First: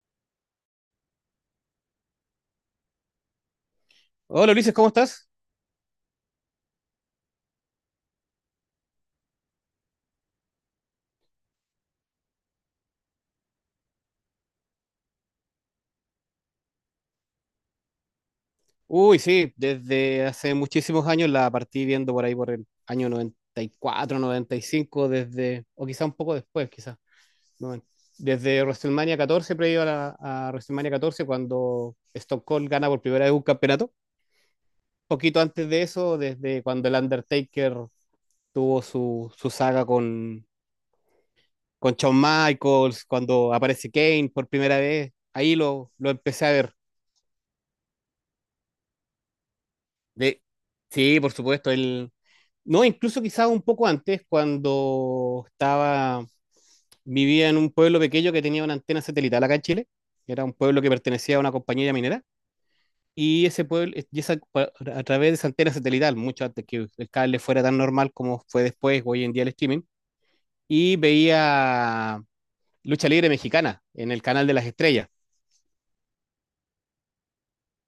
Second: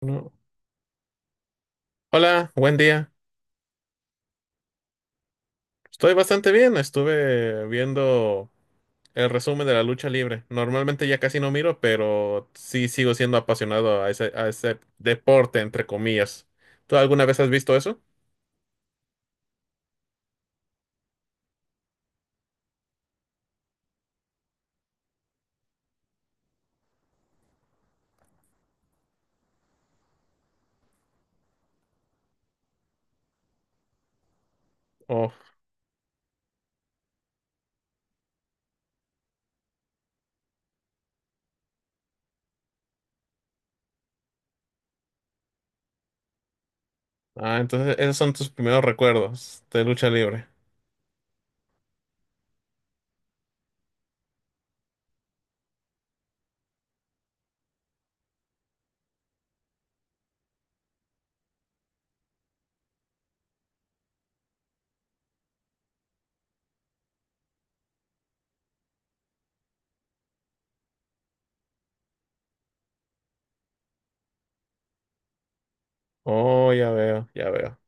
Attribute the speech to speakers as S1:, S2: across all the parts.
S1: No. Hola, buen día.
S2: Hola Ulises, ¿cómo estás?
S1: Estoy bastante bien. Estuve viendo el resumen de la lucha libre. Normalmente ya casi no miro, pero sí sigo siendo apasionado a ese deporte, entre comillas. ¿Tú alguna vez has visto eso?
S2: Uy, sí, desde hace muchísimos años la partí viendo por ahí por el año noventa y cuatro, noventa y cinco, desde, o quizá un poco después, quizá. No, desde WrestleMania 14, previo a WrestleMania 14 cuando Stone Cold gana por primera vez un campeonato.
S1: Oh,
S2: Poquito antes de eso, desde cuando el Undertaker tuvo su saga con Shawn Michaels, cuando aparece Kane por primera vez, ahí lo empecé a ver.
S1: ah, entonces esos son tus primeros recuerdos de lucha
S2: De,
S1: libre.
S2: sí, por supuesto. El, no, Incluso quizás un poco antes, vivía en un pueblo pequeño que tenía una antena satelital acá en Chile. Era un pueblo que pertenecía a una compañía minera. Y ese pueblo, y esa, A través de esa antena satelital, mucho antes que el cable fuera tan normal como fue después, hoy en día el streaming, y veía Lucha Libre Mexicana en el canal de las estrellas.
S1: Oh, ya veo, ya veo.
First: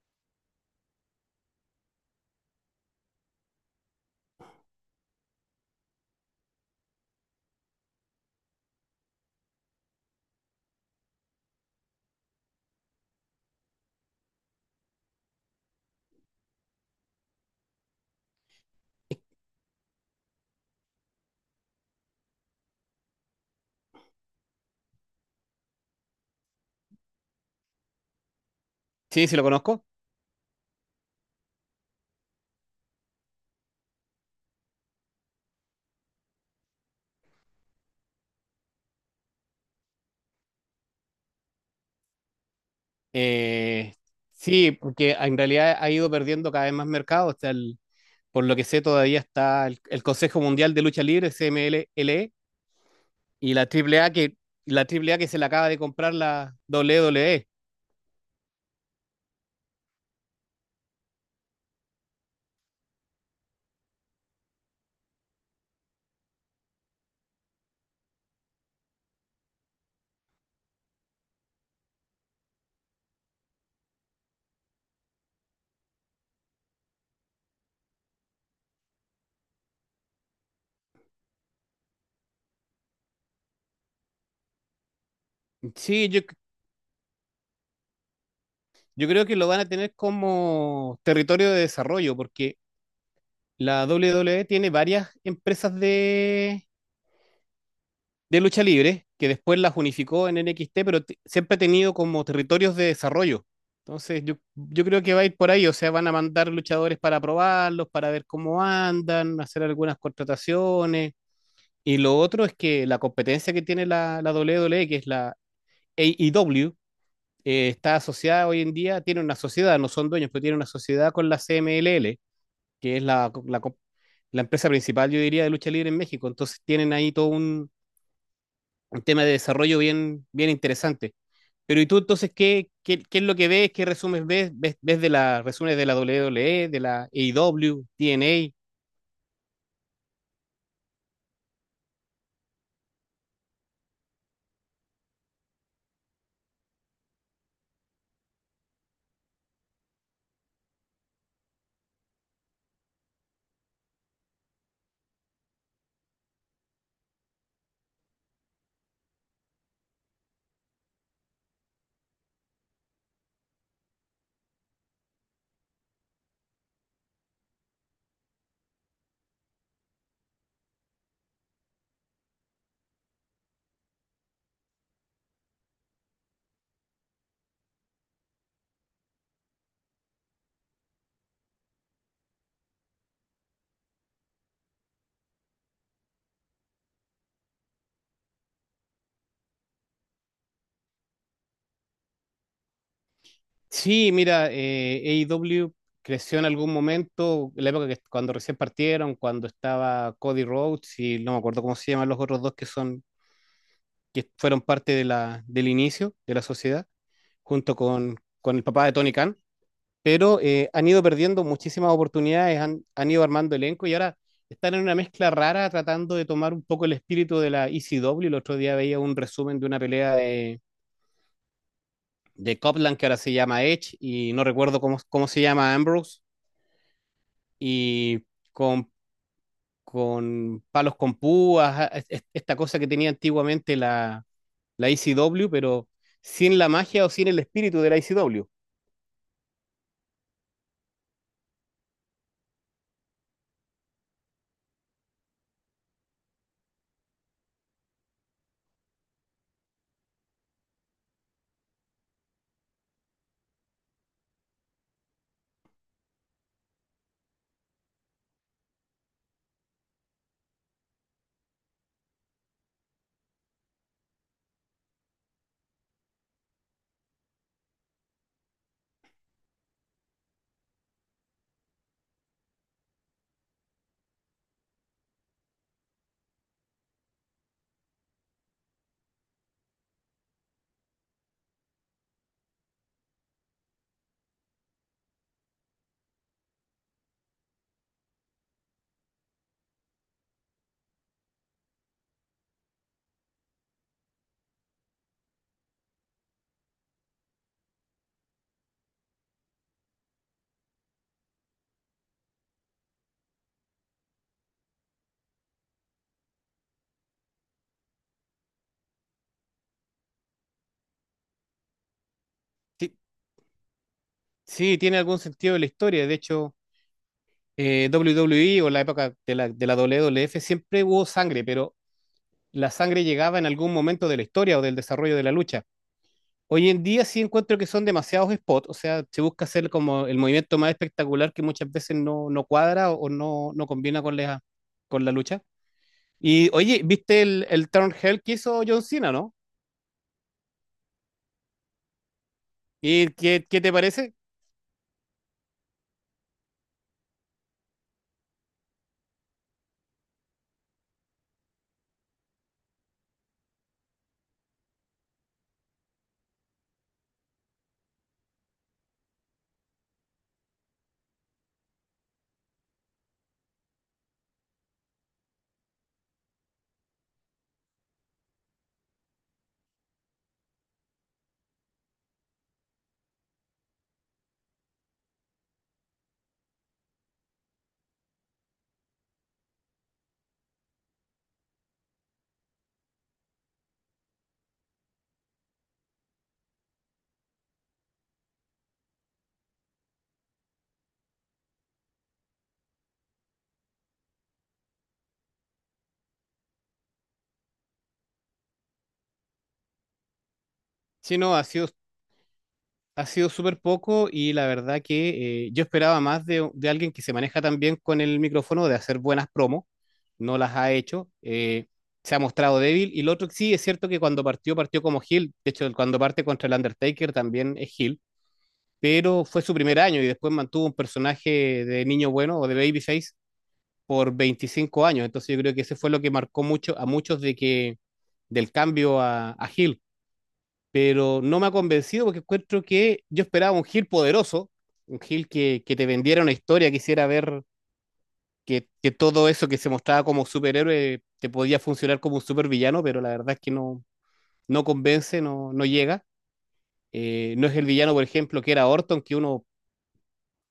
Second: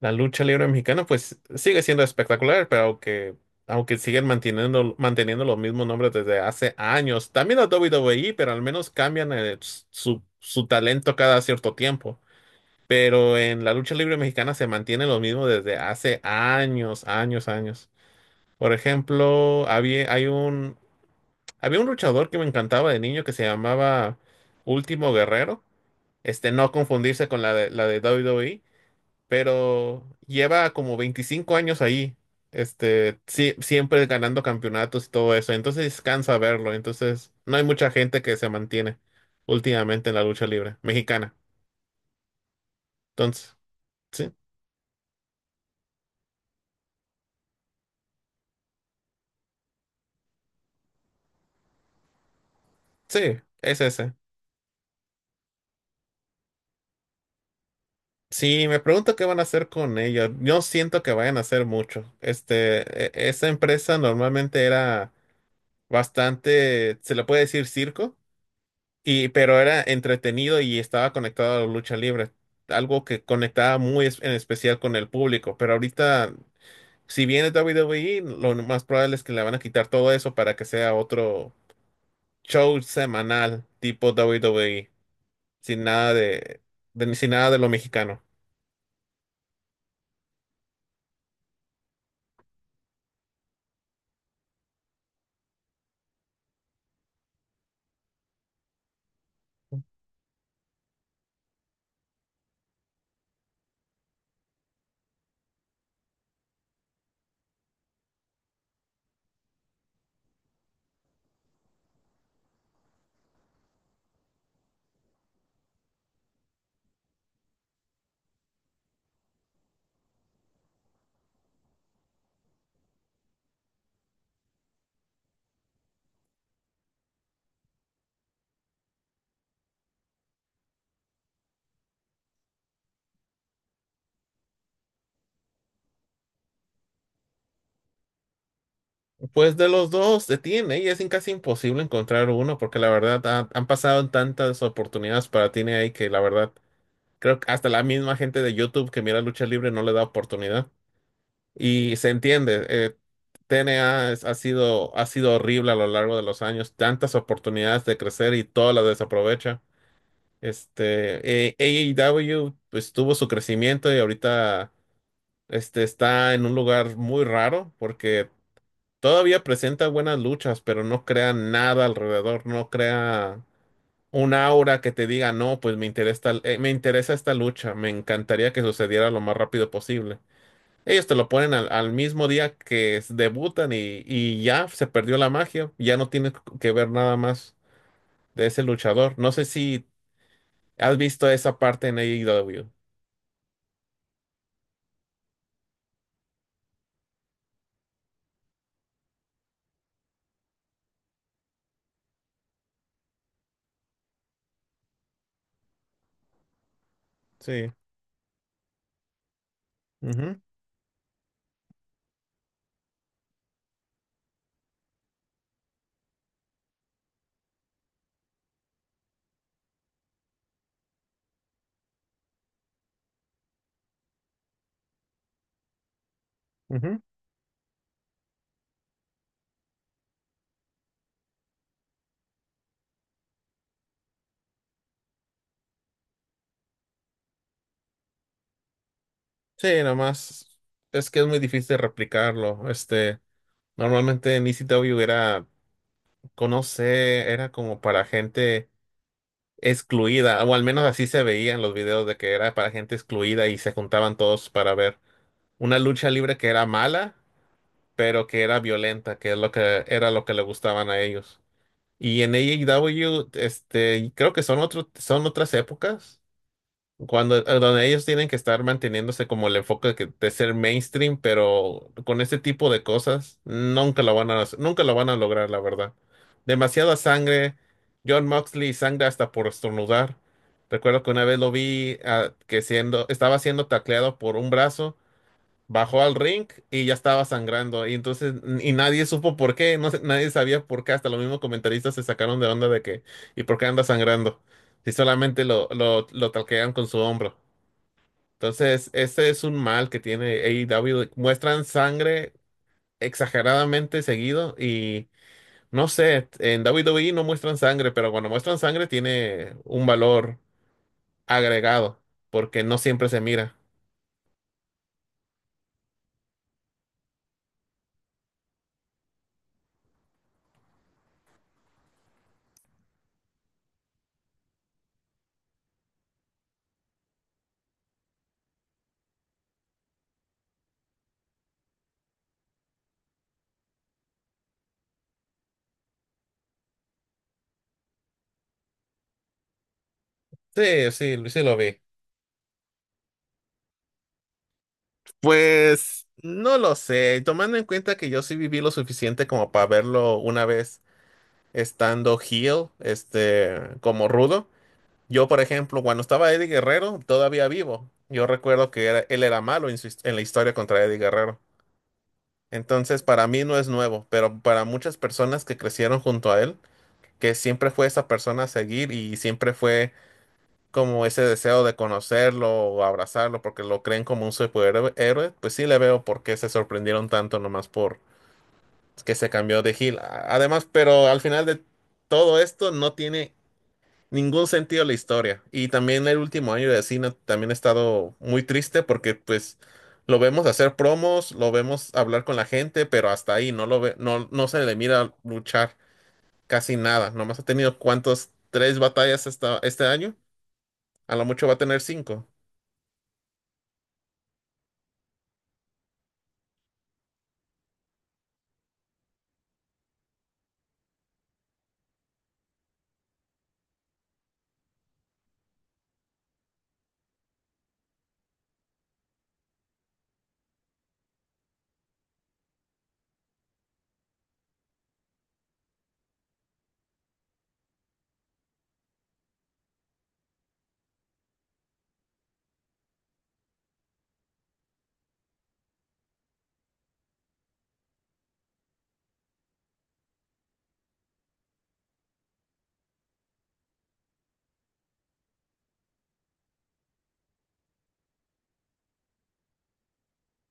S1: La lucha libre mexicana, pues sigue siendo espectacular, pero aunque siguen manteniendo los mismos nombres desde hace años. También la WWE, pero al menos cambian su talento cada cierto tiempo. Pero en la lucha libre mexicana se mantiene lo mismo desde hace años, años, años. Por ejemplo, había un luchador que me encantaba de niño que se llamaba Último Guerrero. No confundirse con la de WWE,
S2: Sí, sí lo conozco.
S1: pero lleva como 25 años ahí. Sí, siempre ganando campeonatos y todo eso, entonces cansa verlo. Entonces no hay mucha gente que se mantiene últimamente en la lucha libre mexicana. Entonces,
S2: Eh,
S1: sí,
S2: sí, porque en realidad ha ido perdiendo cada vez más mercado. Por lo que sé, todavía está el Consejo Mundial de Lucha Libre, CMLL,
S1: sí,
S2: y la
S1: es
S2: A
S1: ese.
S2: la Triple A que se la acaba de comprar la WWE.
S1: Sí, me pregunto qué van a hacer con ella. Yo siento que vayan a hacer mucho. Esa empresa normalmente era bastante, se le puede decir circo. Y, pero era entretenido y estaba conectado a la lucha libre, algo que conectaba muy en especial con el público. Pero ahorita, si viene WWE, lo más probable es que le van a quitar todo eso para que sea otro show semanal tipo WWE, sin
S2: Sí,
S1: nada
S2: yo,
S1: de, sin nada de lo mexicano.
S2: yo creo que lo van a tener como territorio de desarrollo, porque la WWE tiene varias empresas de lucha libre que después las unificó en NXT, pero siempre ha tenido como territorios de desarrollo. Entonces, yo creo que va a ir por ahí, o sea, van a mandar luchadores para probarlos, para ver cómo andan, hacer algunas contrataciones. Y lo otro es que la competencia que tiene la WWE, que es la AEW, está asociada hoy en día, tiene una sociedad, no son dueños, pero tiene una sociedad con la CMLL, que es la empresa principal, yo diría, de lucha libre en México. Entonces tienen ahí todo un tema de desarrollo bien, bien interesante. Pero ¿y tú entonces qué es lo que ves? ¿Qué resumes ves? ¿Ves, ves de la, resúmenes de la WWE, de la AEW, TNA?
S1: Pues de los dos se tiene y es casi imposible encontrar uno porque la verdad han pasado tantas oportunidades para TNA que la verdad creo que hasta la misma gente de YouTube que mira lucha libre no le da oportunidad. Y se entiende. TNA ha sido horrible a lo largo de los años, tantas oportunidades de crecer y todas las desaprovecha. AEW pues tuvo su crecimiento, y ahorita está en un lugar muy raro porque todavía presenta buenas luchas, pero no crea nada alrededor, no crea un aura que te diga, no, pues me interesa esta lucha, me encantaría que sucediera lo más rápido posible. Ellos te lo ponen al mismo día que debutan y ya se perdió la magia. Ya no tienes que ver nada más de ese luchador. No sé si has visto esa parte en AEW.
S2: Sí, mira, AEW creció en algún momento, en la época que cuando recién partieron, cuando estaba Cody Rhodes y no me acuerdo cómo se llaman los otros dos que son, que fueron parte de del inicio de la sociedad,
S1: Sí.
S2: junto con el papá de Tony Khan,
S1: Ujú,
S2: pero han ido perdiendo muchísimas oportunidades, han ido armando elenco y ahora están en una mezcla rara tratando de tomar un poco el espíritu de la ECW. El otro día veía un resumen de una pelea de Copeland que ahora se llama Edge y no recuerdo cómo se llama Ambrose
S1: ujú.
S2: y con, con palos con púas, esta cosa que tenía antiguamente la ICW, pero sin la magia o sin el espíritu de la ICW.
S1: Sí, nada más. Es que es muy difícil replicarlo. Normalmente en ECW era, conoce, era como para gente excluida, o al menos así se veía en los videos, de que era para gente excluida y se juntaban todos para ver una lucha libre que era mala pero que era violenta, que es lo que era lo que le gustaban a ellos. Y en AEW, creo que son otras épocas, cuando donde ellos tienen que estar manteniéndose como el enfoque de, de ser mainstream, pero con este tipo de cosas nunca lo van a, nunca lo van a lograr, la verdad. Demasiada sangre, John Moxley sangre hasta por estornudar. Recuerdo que una vez lo vi estaba siendo tacleado por un brazo. Bajó al ring y ya estaba sangrando. Y entonces, y nadie supo por qué, no sé, nadie sabía por qué, hasta los mismos comentaristas se sacaron de onda de que, ¿y por qué anda sangrando? Si solamente lo talquean con su hombro. Entonces, ese es un mal que tiene AEW. Muestran sangre exageradamente seguido y no sé, en WWE no muestran sangre, pero cuando muestran sangre tiene un valor agregado porque no
S2: Sí,
S1: siempre se mira.
S2: sí, tiene algún sentido de la historia. De hecho, WWE o la época de la WWF siempre hubo sangre, pero la sangre llegaba en algún momento de la historia o del desarrollo de la lucha. Hoy en día sí encuentro que son demasiados spots, o sea, se busca hacer como el movimiento más espectacular que muchas veces no, no cuadra o no, no combina con la lucha. Y oye, ¿viste el Turn Hell que hizo John Cena, no?
S1: Sí, sí, sí lo vi.
S2: ¿Y qué te parece?
S1: Pues no lo sé, tomando en cuenta que yo sí viví lo suficiente como para verlo una vez estando heel, como rudo. Yo, por ejemplo, cuando estaba Eddie Guerrero, todavía vivo. Yo recuerdo que él era malo en, en la historia contra Eddie Guerrero. Entonces, para mí no es nuevo, pero para muchas personas que crecieron junto a él, que siempre fue esa persona a seguir y siempre fue como ese deseo de conocerlo o abrazarlo porque lo creen como un superhéroe, pues sí le veo por qué se sorprendieron tanto nomás por que se cambió de heel. Además, pero al final de todo esto no tiene ningún sentido la historia. Y también el último año de cine también he estado muy triste porque pues lo vemos hacer promos, lo vemos hablar con la gente, pero hasta ahí no lo ve, no, no se le mira luchar casi nada. Nomás ha tenido cuántos, 3 batallas hasta este año. A
S2: Si
S1: lo
S2: no, ha
S1: mucho va a
S2: sido
S1: tener 5.
S2: Ha sido súper poco y la verdad que yo esperaba más de alguien que se maneja tan bien con el micrófono de hacer buenas promos. No las ha hecho. Se ha mostrado débil. Y lo otro que sí, es cierto que cuando partió, partió como heel. De hecho, cuando parte contra el Undertaker también es heel. Pero fue su primer año y después mantuvo un personaje de niño bueno o de babyface por 25 años. Entonces yo creo que ese fue lo que marcó mucho a muchos de que del cambio a heel, pero no me ha convencido porque encuentro que yo esperaba un Gil poderoso, un Gil que te vendiera una historia, quisiera ver que todo eso que se mostraba como superhéroe te podía funcionar como un supervillano, pero la verdad es que no, no convence, no, no llega. No es el villano, por ejemplo, que era Orton, que uno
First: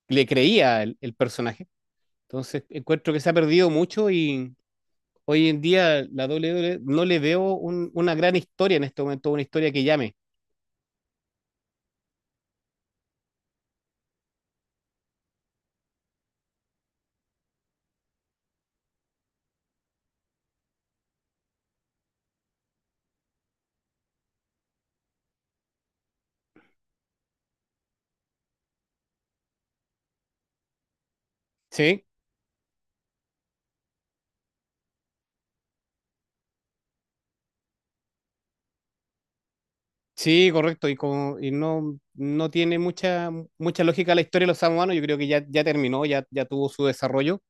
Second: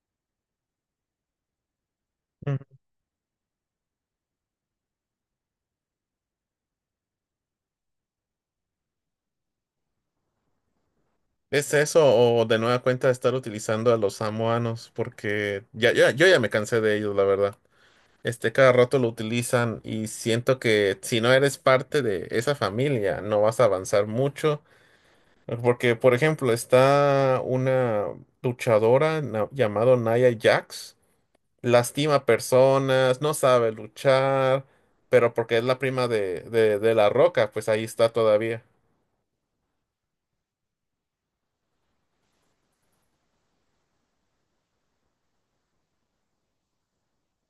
S2: le creía el personaje. Entonces, encuentro que se ha perdido mucho y hoy en día la WWE no le veo una gran historia en este momento, una historia que llame.
S1: ¿Es eso o de nueva cuenta estar utilizando a los samoanos? Porque ya, yo ya me cansé de ellos, la verdad. Cada rato lo utilizan y siento que si no eres parte de esa familia, no vas a avanzar mucho. Porque, por ejemplo, está una luchadora llamada Nia Jax.
S2: ¿Sí?
S1: Lastima personas, no sabe luchar, pero porque es la prima de La Roca, pues ahí está todavía.
S2: Sí, correcto, y, como, y no, no tiene mucha lógica la historia de los samoanos, yo creo que ya terminó, ya tuvo su desarrollo,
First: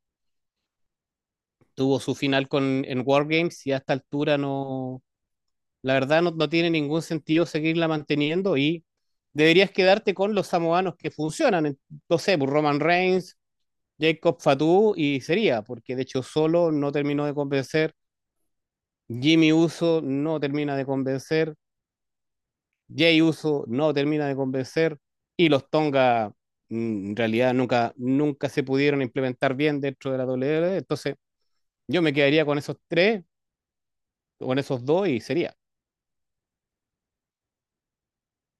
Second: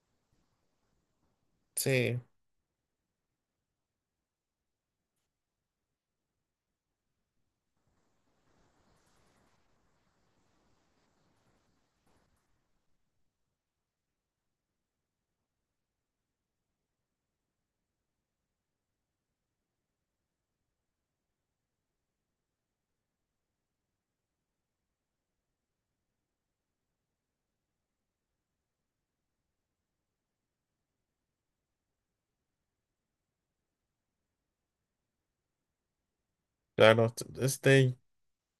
S2: tuvo su
S1: Sí,
S2: final con, en Wargames y a esta altura no, la verdad no, no tiene ningún sentido seguirla manteniendo y deberías quedarte con los samoanos que funcionan, no sé, pues, Roman Reigns, Jacob Fatu y sería, porque de hecho solo no terminó de convencer, Jimmy Uso no termina de convencer, Jay Uso no termina de convencer y los Tonga, mm, en realidad nunca, nunca se pudieron implementar bien dentro de la WWE. Entonces yo me quedaría con esos tres, con esos dos y sería.
S1: claro. Este,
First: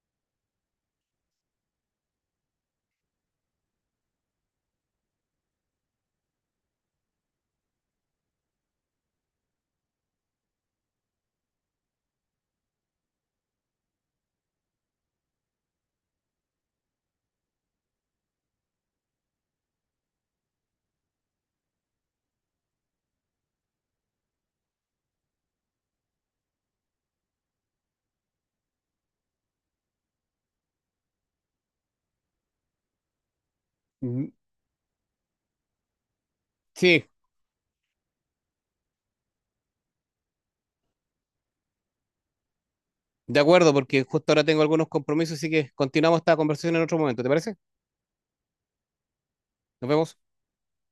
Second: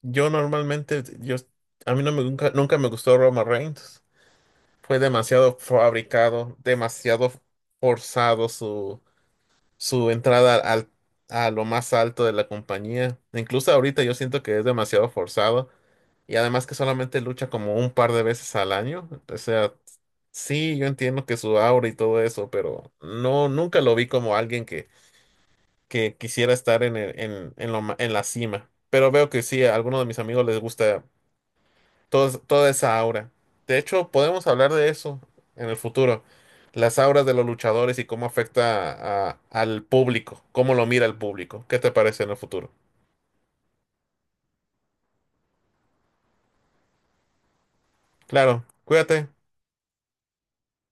S1: Yo normalmente, yo, a mí no me, nunca, nunca me gustó Roma Reigns. Fue demasiado fabricado, demasiado forzado su entrada a lo más alto de la compañía. Incluso ahorita yo siento que es demasiado forzado. Y además que solamente lucha como un par de veces al año. O sea, sí, yo entiendo que su aura y todo eso, pero no, nunca lo vi como alguien que quisiera estar en, el- en, lo ma- en la cima. Pero veo que sí, a algunos de mis amigos les gusta toda esa aura. De hecho,
S2: Mm,
S1: podemos hablar de eso en el futuro. Las
S2: sí,
S1: auras de los luchadores y cómo afecta al público, cómo lo mira el público. ¿Qué te parece en el futuro?
S2: de acuerdo, porque justo ahora tengo algunos compromisos, así que continuamos esta conversación en otro momento, ¿te parece?
S1: Claro, cuídate.
S2: Nos vemos.